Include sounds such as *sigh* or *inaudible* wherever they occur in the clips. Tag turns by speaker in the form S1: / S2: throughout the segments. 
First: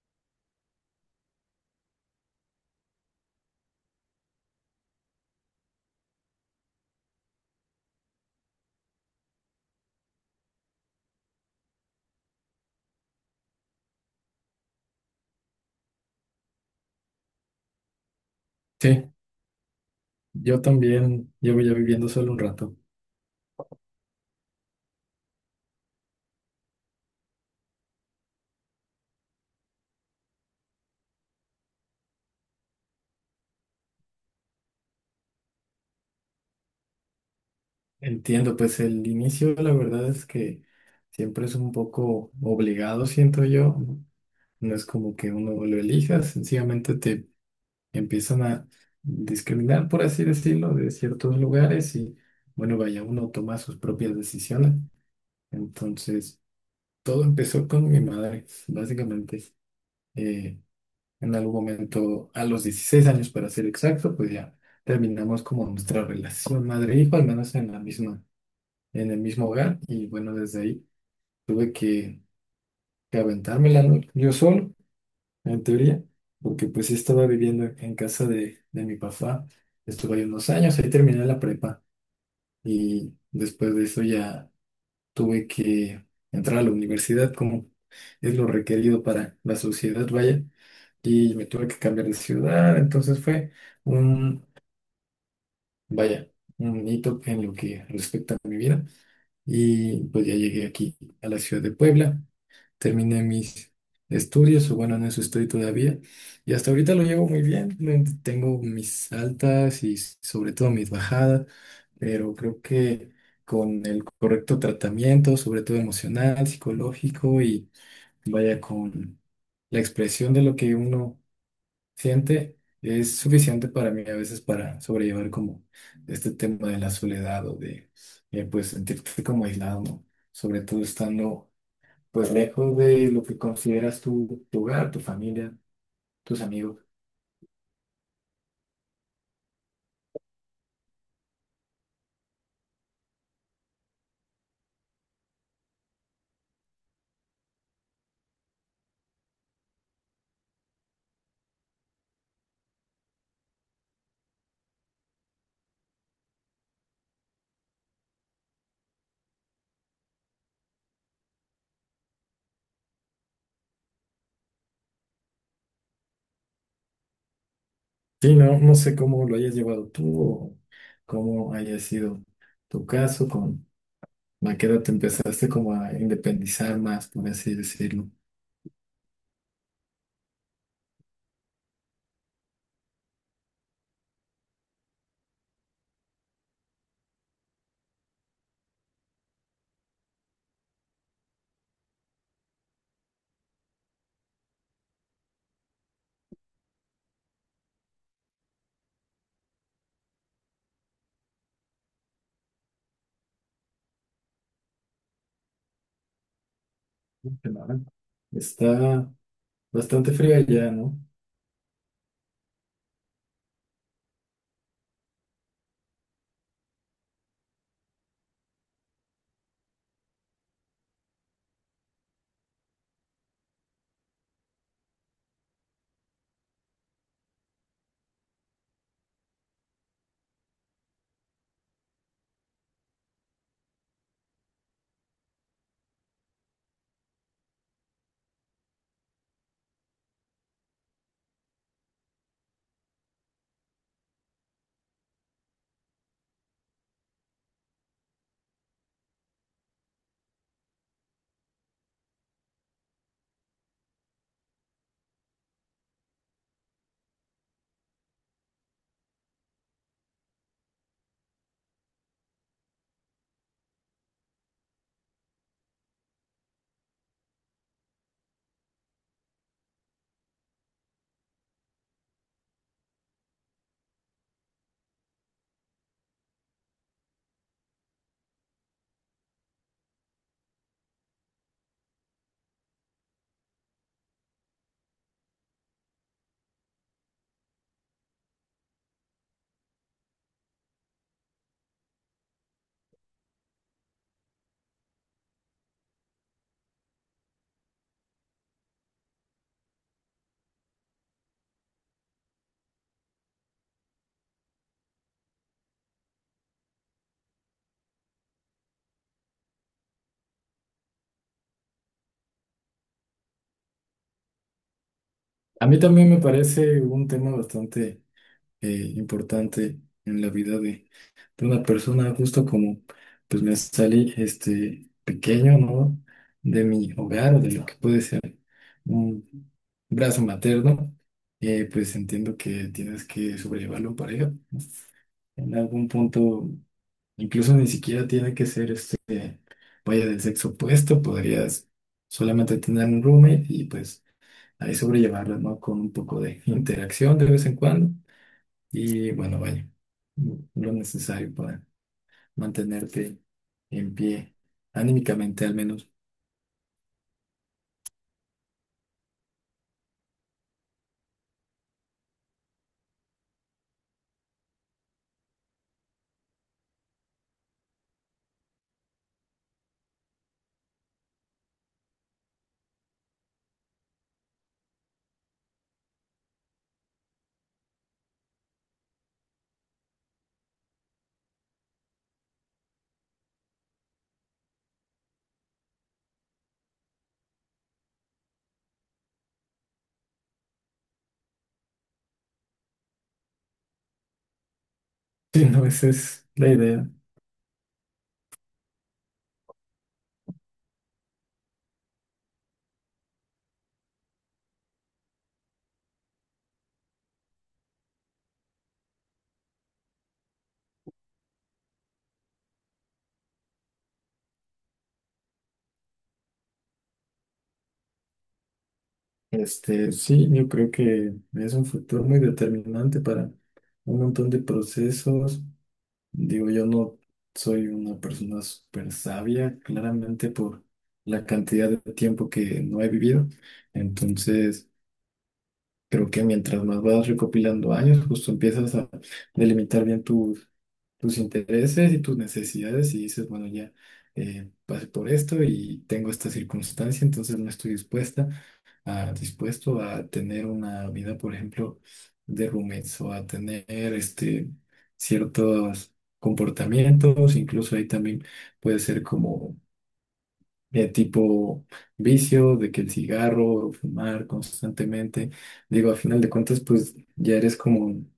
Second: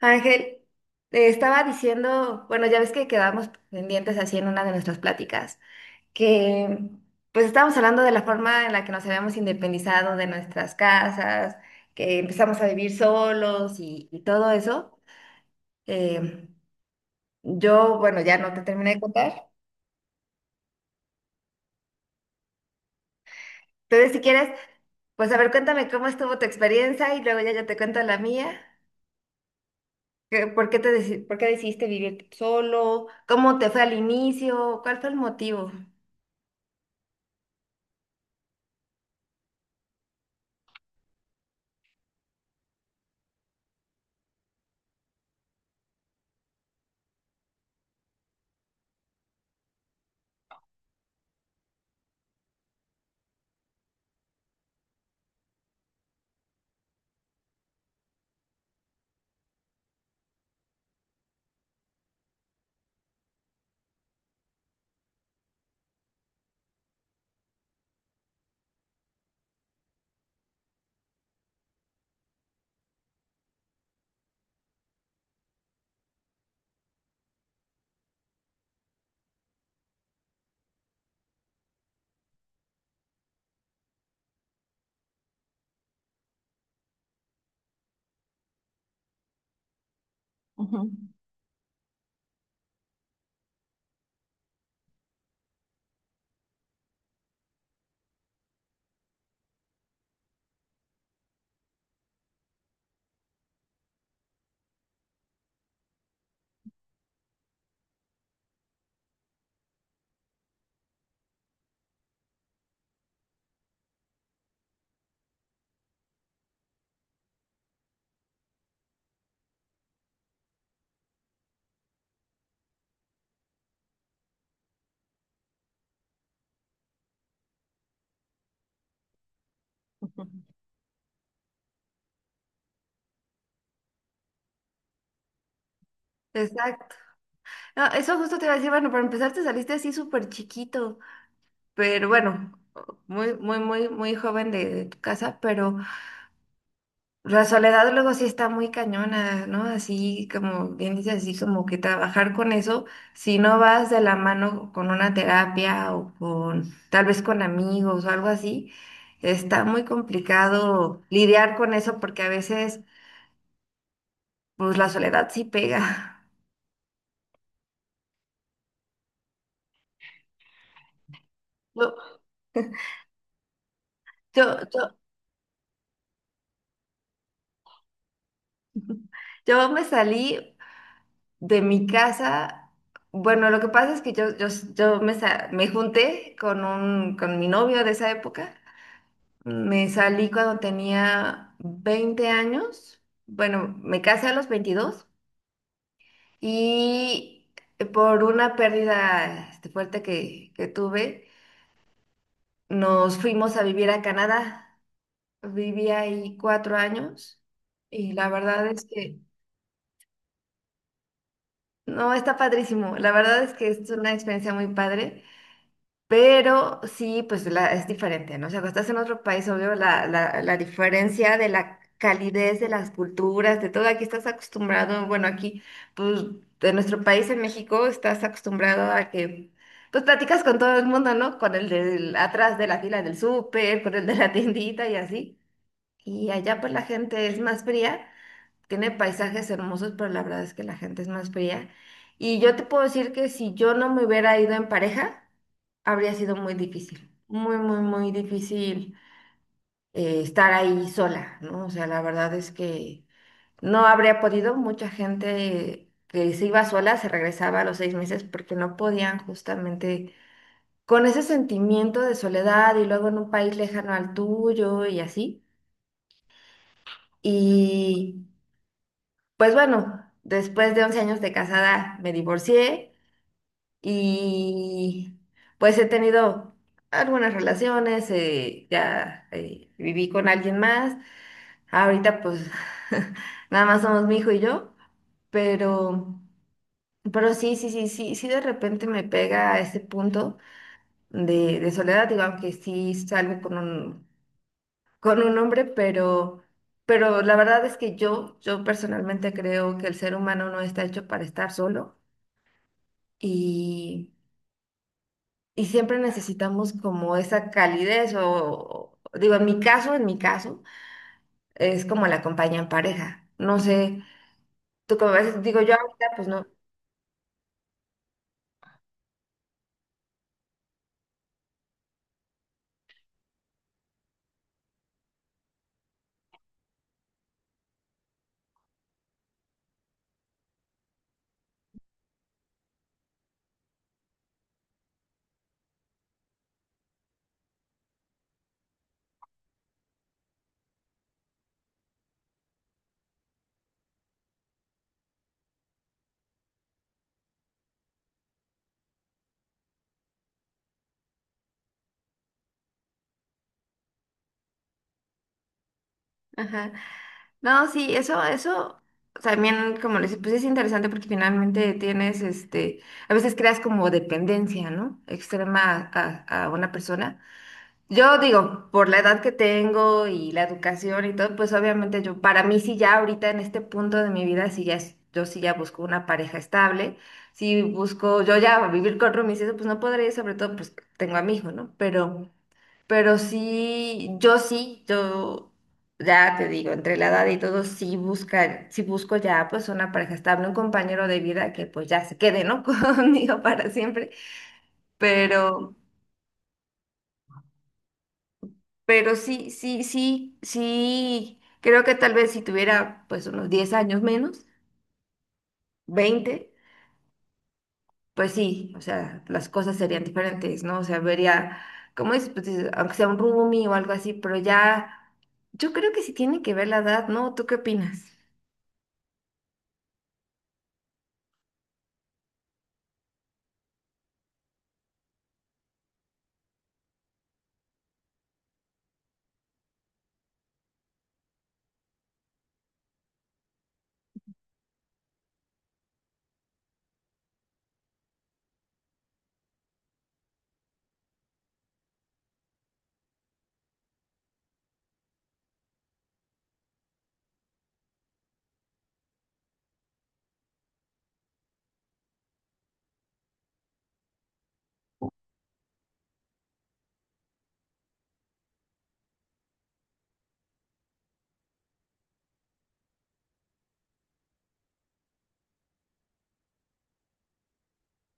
S1: Ángel, te estaba diciendo, bueno, ya ves que quedamos pendientes así en una de nuestras pláticas, que pues estábamos hablando de la forma en la que nos habíamos independizado de nuestras casas, que empezamos a vivir solos y todo eso. Eh, bueno, ya no te terminé de
S2: Sí,
S1: contar.
S2: yo también llevo ya viviendo solo un rato.
S1: Entonces, si quieres, pues a ver, cuéntame cómo estuvo tu experiencia y luego ya yo te cuento la mía. ¿Por qué por qué decidiste vivir solo? ¿Cómo te fue al inicio? ¿Cuál fue el motivo?
S2: Entiendo, pues el inicio, la verdad es que siempre es un poco obligado, siento yo. No No es como que uno lo elija, sencillamente te empiezan a discriminar, por así decirlo, de ciertos lugares y bueno, vaya, uno toma sus propias decisiones. Entonces, todo empezó con mi madre, básicamente. Eh, en algún momento, a los 16 años para ser exacto, pues ya terminamos como nuestra relación madre-hijo, al menos en la misma, en el mismo hogar. Y bueno, desde ahí tuve que, que aventármela, ¿no? Yo solo, en teoría, porque pues sí estaba viviendo en casa de mi papá. Estuve ahí unos años, ahí terminé la prepa y después de eso ya tuve que entrar a la universidad como es lo requerido para la sociedad, vaya. Y me tuve que cambiar de ciudad, entonces fue un, vaya, un hito en lo que respecta a mi vida y pues ya llegué aquí a la ciudad de Puebla, terminé mis estudios, o bueno, en eso estoy todavía y hasta ahorita lo llevo muy bien, tengo mis altas y sobre todo mis bajadas, pero creo que con el correcto tratamiento, sobre todo emocional, psicológico y vaya con la expresión de lo que uno siente, es suficiente para mí a veces para sobrellevar como este tema de la soledad o de pues sentirte como aislado, ¿no? Sobre todo estando pues lejos de lo que consideras tu hogar, tu familia, tus amigos.
S1: Exacto. No, eso justo te iba a decir, bueno, para empezar te saliste así súper chiquito, pero bueno, muy, muy, muy, muy joven de tu casa, pero la soledad luego sí está muy cañona, ¿no? Así como bien dices, así como que trabajar con eso, si no vas de la mano con una terapia o con tal vez con amigos o algo así, está muy complicado lidiar con eso porque a veces, pues la soledad sí pega. *laughs*
S2: Sí, no, no sé cómo lo hayas llevado tú o cómo haya
S1: Yo,
S2: sido tu caso, con a
S1: yo,
S2: qué edad te
S1: yo,
S2: empezaste como a independizar más, por así decirlo.
S1: *laughs* yo me salí de mi casa, bueno, lo que pasa es que yo me junté con mi novio de esa época. Me salí cuando tenía 20 años. Bueno, me casé a los 22 y por una pérdida fuerte que tuve, nos fuimos a vivir a Canadá. Viví ahí 4 años
S2: Ujú.
S1: y la verdad es
S2: Está
S1: que,
S2: bastante fría ya, ¿no?
S1: no, está padrísimo. La verdad es que es una experiencia muy padre. Pero sí, es diferente, ¿no? O sea, cuando estás en otro país, obvio, la diferencia de la calidez de las culturas, de todo, aquí estás acostumbrado, bueno, aquí, pues, de nuestro país, en México, estás acostumbrado a que, pues, platicas con todo el mundo, ¿no? Con el del atrás de la fila del súper, con el de la tiendita y así. Y allá, pues, la gente es más fría, tiene paisajes hermosos, pero la verdad es que la gente es más fría. Y yo te puedo decir que si yo no me hubiera ido en pareja, habría sido muy difícil, muy, muy, muy difícil estar ahí sola, ¿no? O sea, la verdad es que no habría podido. Mucha gente que se iba sola se regresaba a los 6 meses porque no podían justamente con ese sentimiento de soledad y luego en un país lejano al tuyo y así. Y Pues bueno, después de 11 años de casada me divorcié y pues he tenido algunas relaciones, viví con alguien más, ahorita pues *laughs* nada más somos mi hijo y yo, pero, pero sí, sí, sí, sí, sí, de repente me pega a ese punto de soledad, digo, aunque sí salgo con un hombre, pero la verdad es que yo personalmente creo que el ser humano no está hecho para estar solo y, y siempre necesitamos como esa calidez o digo, en mi caso, es como la compañía en pareja. No sé, tú como ves, digo
S2: A
S1: yo
S2: mí
S1: ahorita,
S2: también me
S1: pues no.
S2: parece un tema bastante importante en la vida de una persona, justo como pues me salí este pequeño, ¿no? De mi hogar o de lo que puede ser un brazo materno, pues entiendo que tienes que sobrellevarlo en pareja. ¿No? En algún punto, incluso ni siquiera tiene que ser este, vaya del sexo opuesto, podrías solamente tener un roommate y pues ahí sobrellevarlas, ¿no? Con un poco de interacción de vez en cuando y bueno, vaya, lo necesario para mantenerte en pie, anímicamente al menos. *laughs*
S1: Ajá. No, sí, eso también, como les pues es interesante porque finalmente tienes, a veces creas como dependencia, ¿no? Extrema a una persona. Yo digo, por la edad que tengo y la educación y todo, pues obviamente para mí sí ya ahorita en este punto de mi vida, yo sí ya busco una pareja estable, si busco, yo ya vivir con roomies, y eso pues no podría, sobre todo pues tengo a mi hijo, ¿no? Pero sí, yo ya te digo, entre la edad y todo, sí busco ya pues una pareja estable, un compañero de vida que pues ya se quede, ¿no? *laughs* Conmigo para siempre.
S2: Sí, no,
S1: Pero,
S2: esa es la idea.
S1: Pero sí, sí, sí, sí, creo que tal vez si tuviera pues unos 10 años menos, 20, pues sí, o sea, las cosas serían diferentes, ¿no? O sea, vería, ¿cómo es? Pues, dices, aunque sea un roomie o algo así, pero ya, yo creo que sí tiene que ver la edad, ¿no? ¿Tú qué opinas?
S2: Este, sí, yo creo que es un factor muy determinante para un montón de procesos. Digo, yo no soy una persona súper sabia, claramente por la cantidad de tiempo que no he vivido. Entonces, creo que mientras más vas recopilando años, justo empiezas a delimitar bien tus intereses y tus necesidades y dices, bueno, ya pasé por esto y tengo esta circunstancia, entonces no estoy dispuesto a tener una vida, por ejemplo, de roommates o a tener este, ciertos comportamientos, incluso ahí también puede ser como tipo vicio, de que el cigarro o fumar constantemente. Digo, a final de cuentas, pues ya eres como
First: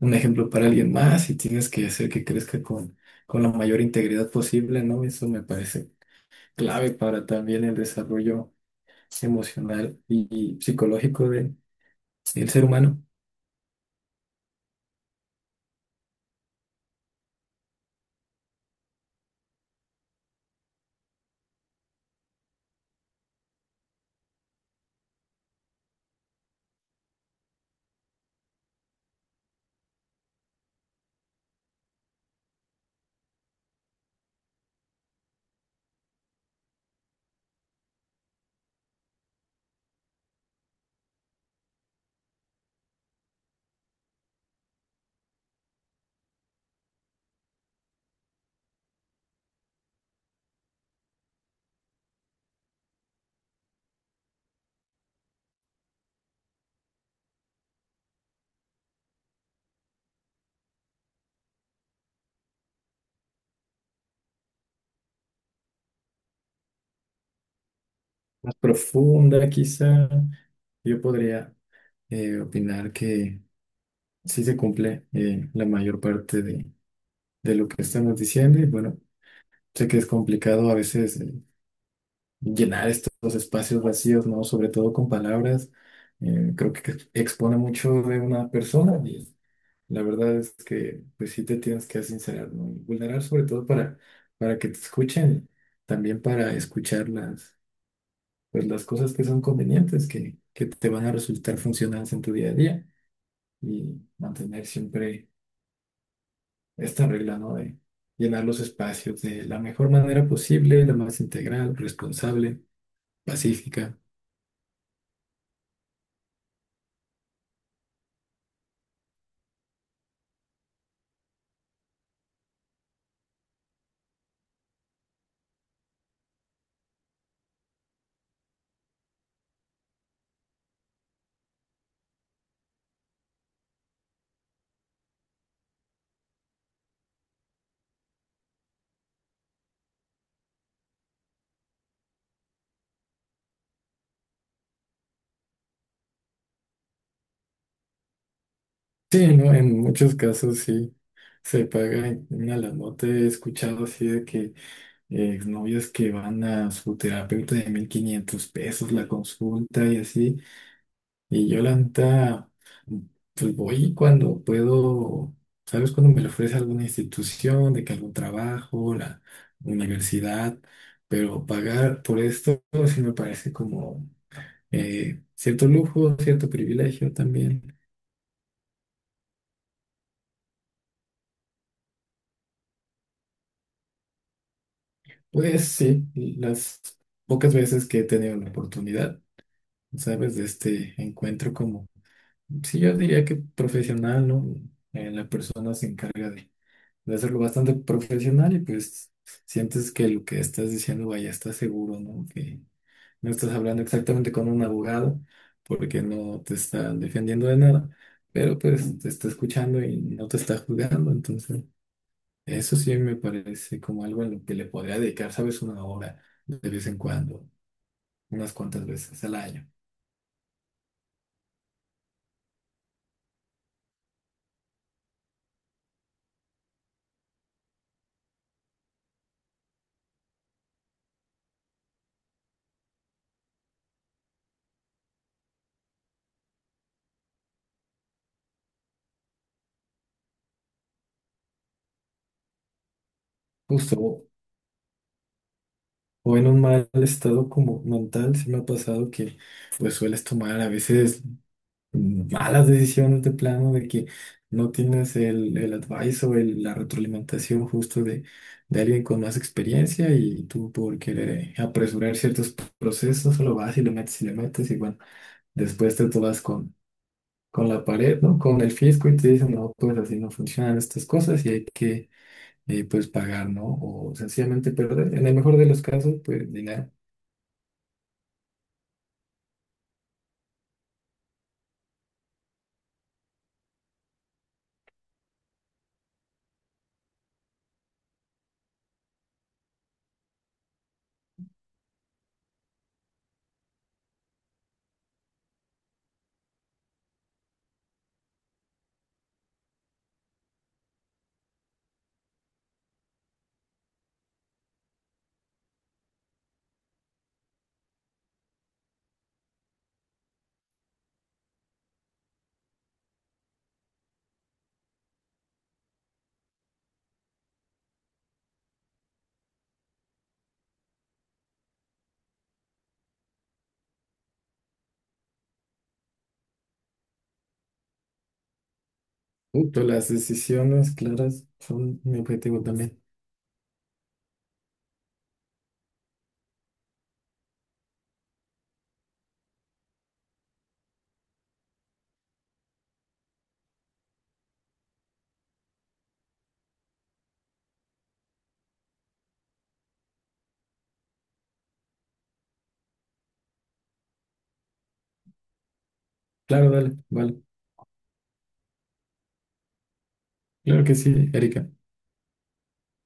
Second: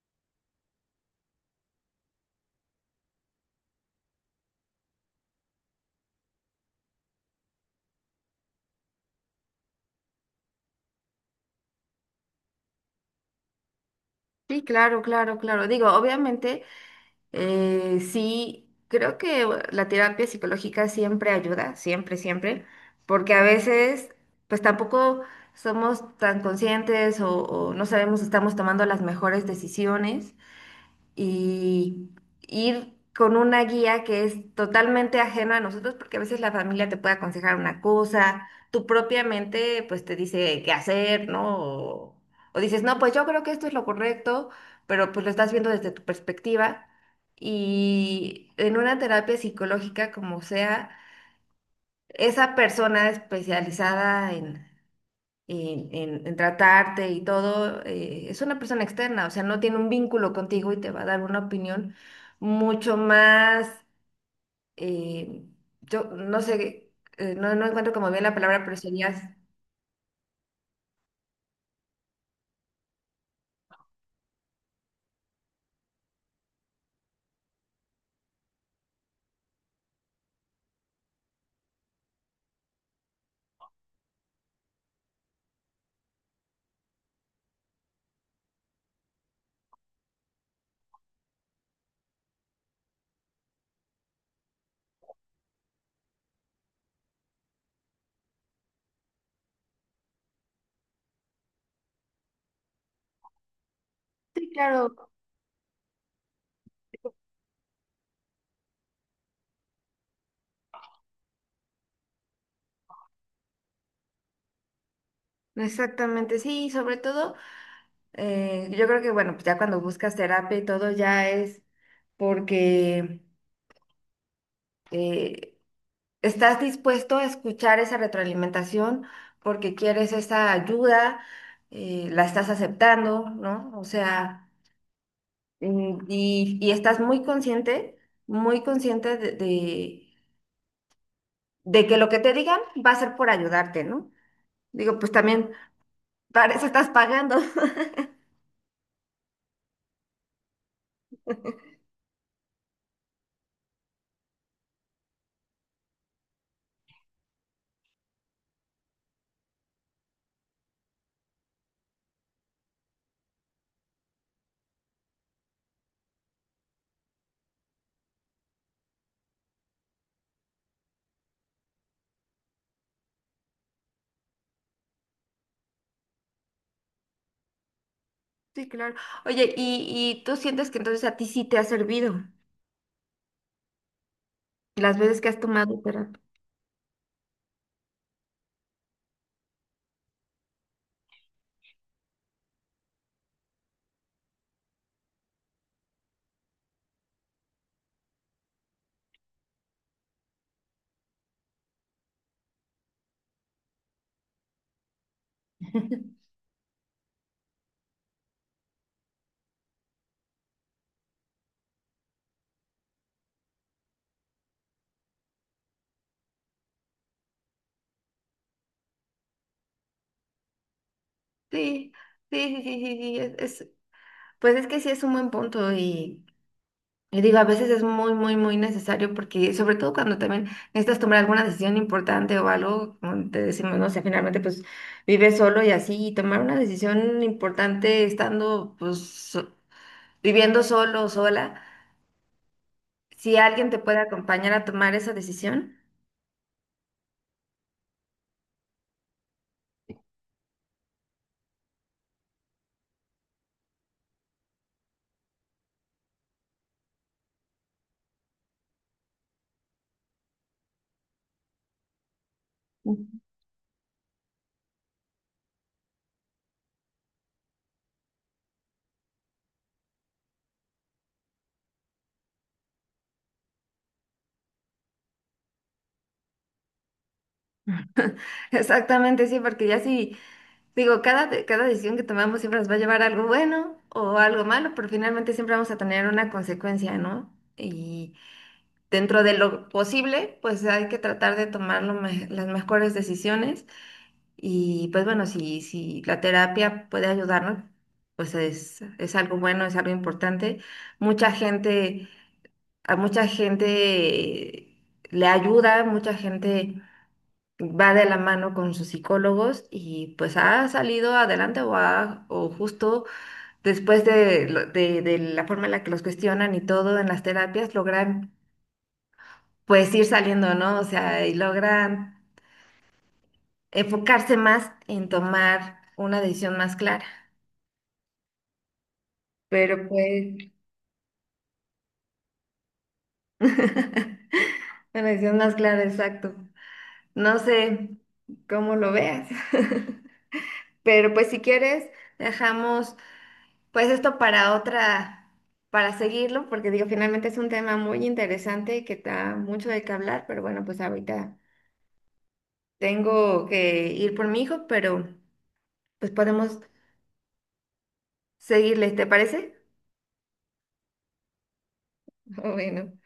S2: un ejemplo para alguien más y tienes que hacer que crezca con la mayor integridad posible, ¿no? Eso me parece clave para también el desarrollo emocional y psicológico de, del ser humano.
S1: Sí, claro, claro, claro. Digo, obviamente sí, creo que bueno, la terapia psicológica siempre ayuda, siempre, siempre, porque a veces pues tampoco somos tan conscientes o no sabemos si estamos tomando las mejores decisiones y ir con una guía que es totalmente ajena a nosotros, porque a veces la familia te puede aconsejar una cosa, tu propia mente pues te dice qué hacer, ¿no? O dices, no, pues yo creo que esto es lo correcto, pero pues lo estás viendo desde tu perspectiva. Y en una terapia psicológica como sea, esa persona especializada en tratarte y todo, es una persona externa, o sea, no tiene un vínculo contigo y te va a dar una opinión mucho más, eh, yo no sé, no encuentro como bien la
S2: Más
S1: palabra, pero sería...
S2: profunda, quizá, yo podría opinar que sí se cumple la mayor parte de lo que estamos diciendo y bueno. Sé que es complicado a veces llenar estos espacios vacíos, ¿no? Sobre todo con palabras. Creo que expone mucho de una persona y la verdad es que pues sí te tienes que sincerar, ¿no? Y vulnerar sobre todo para que te escuchen, también para escuchar las, pues, las cosas que son convenientes, que te van a resultar funcionales en tu día a día y
S1: Sí,
S2: mantener
S1: claro.
S2: siempre esta regla, ¿no? De llenar los espacios de la mejor manera posible, la más integral, responsable, pacífica.
S1: Exactamente, sí, sobre todo, yo creo que bueno, pues ya cuando buscas terapia y todo ya es porque... eh, estás dispuesto a escuchar esa retroalimentación porque quieres esa ayuda, la estás aceptando, ¿no? O sea, y estás muy consciente de que lo que te digan va a ser por ayudarte, ¿no? Digo, pues también para eso estás pagando. *laughs*
S2: Sí, ¿no? En muchos casos sí se paga una la nota. He escuchado así de que novios que van a su terapeuta de 1500 pesos la consulta y así. Y yo la neta, pues voy cuando puedo, ¿sabes? Cuando me lo ofrece alguna institución, de que algún trabajo, la universidad, pero pagar por esto sí me parece como cierto lujo, cierto privilegio también.
S1: Sí, claro. Oye, y tú sientes que entonces a ti sí te ha servido las veces que has
S2: Pues
S1: tomado
S2: sí,
S1: terapia.
S2: las pocas veces que he tenido la oportunidad, ¿sabes? De este encuentro como, sí, yo diría que profesional, ¿no? La persona se encarga de hacerlo bastante profesional y pues sientes que lo que estás diciendo, vaya, estás seguro, ¿no? Que no estás hablando exactamente con un abogado porque
S1: *laughs*
S2: no te está defendiendo de nada, pero pues te está escuchando y no te está juzgando, entonces... Eso sí me parece como algo en lo que le podría dedicar, ¿sabes? Una hora de vez en cuando, unas cuantas veces al año.
S1: Sí, sí, sí, sí, sí, sí, pues es que sí es un buen punto y... Y digo, a veces es muy, muy, muy necesario porque, sobre todo cuando también necesitas tomar alguna decisión importante o algo, como te decimos, no sé, finalmente pues vives solo y así, y tomar una decisión importante estando pues viviendo solo o sola, si alguien te
S2: Justo,
S1: puede acompañar a tomar esa decisión.
S2: o en un mal estado como mental, sí me ha pasado que pues sueles tomar a veces malas decisiones de plano, de que no tienes el advice o la retroalimentación justo de alguien con más experiencia y tú por querer apresurar ciertos
S1: Ujú.
S2: procesos, solo vas y le metes y le metes y bueno, después te tomas con la pared, ¿no? Con el fisco y te dicen, no, pues así no funcionan estas cosas y hay que, pues, pagar, ¿no? O sencillamente perder. En el mejor de los casos, pues, dinero.
S1: Exactamente, sí, porque ya sí, digo, cada decisión que tomamos siempre nos va a llevar a algo bueno o algo malo, pero finalmente siempre vamos a tener una consecuencia, ¿no? Y dentro de lo posible, pues hay que tratar de tomar las mejores decisiones y pues bueno, si la terapia puede ayudarnos, pues es algo bueno, es algo importante. Mucha gente, a mucha gente le ayuda, mucha gente va de la mano con sus psicólogos y pues ha salido adelante o justo después de de la forma en la que los cuestionan y todo en las terapias, logran pues ir saliendo, ¿no? O sea, y logran enfocarse más en tomar una decisión más clara.
S2: Justo
S1: Pero
S2: las
S1: pues,
S2: decisiones claras son mi objetivo también.
S1: *laughs* una decisión más clara, exacto. No sé cómo lo veas. *laughs* Pero pues si quieres, dejamos pues esto para otra, para seguirlo, porque digo, finalmente es un tema muy interesante que da mucho de qué hablar, pero bueno, pues ahorita tengo que ir por mi hijo, pero pues podemos
S2: Claro, dale, vale.
S1: seguirle, ¿te parece?
S2: Claro que sí, Erika.
S1: *laughs* Bueno.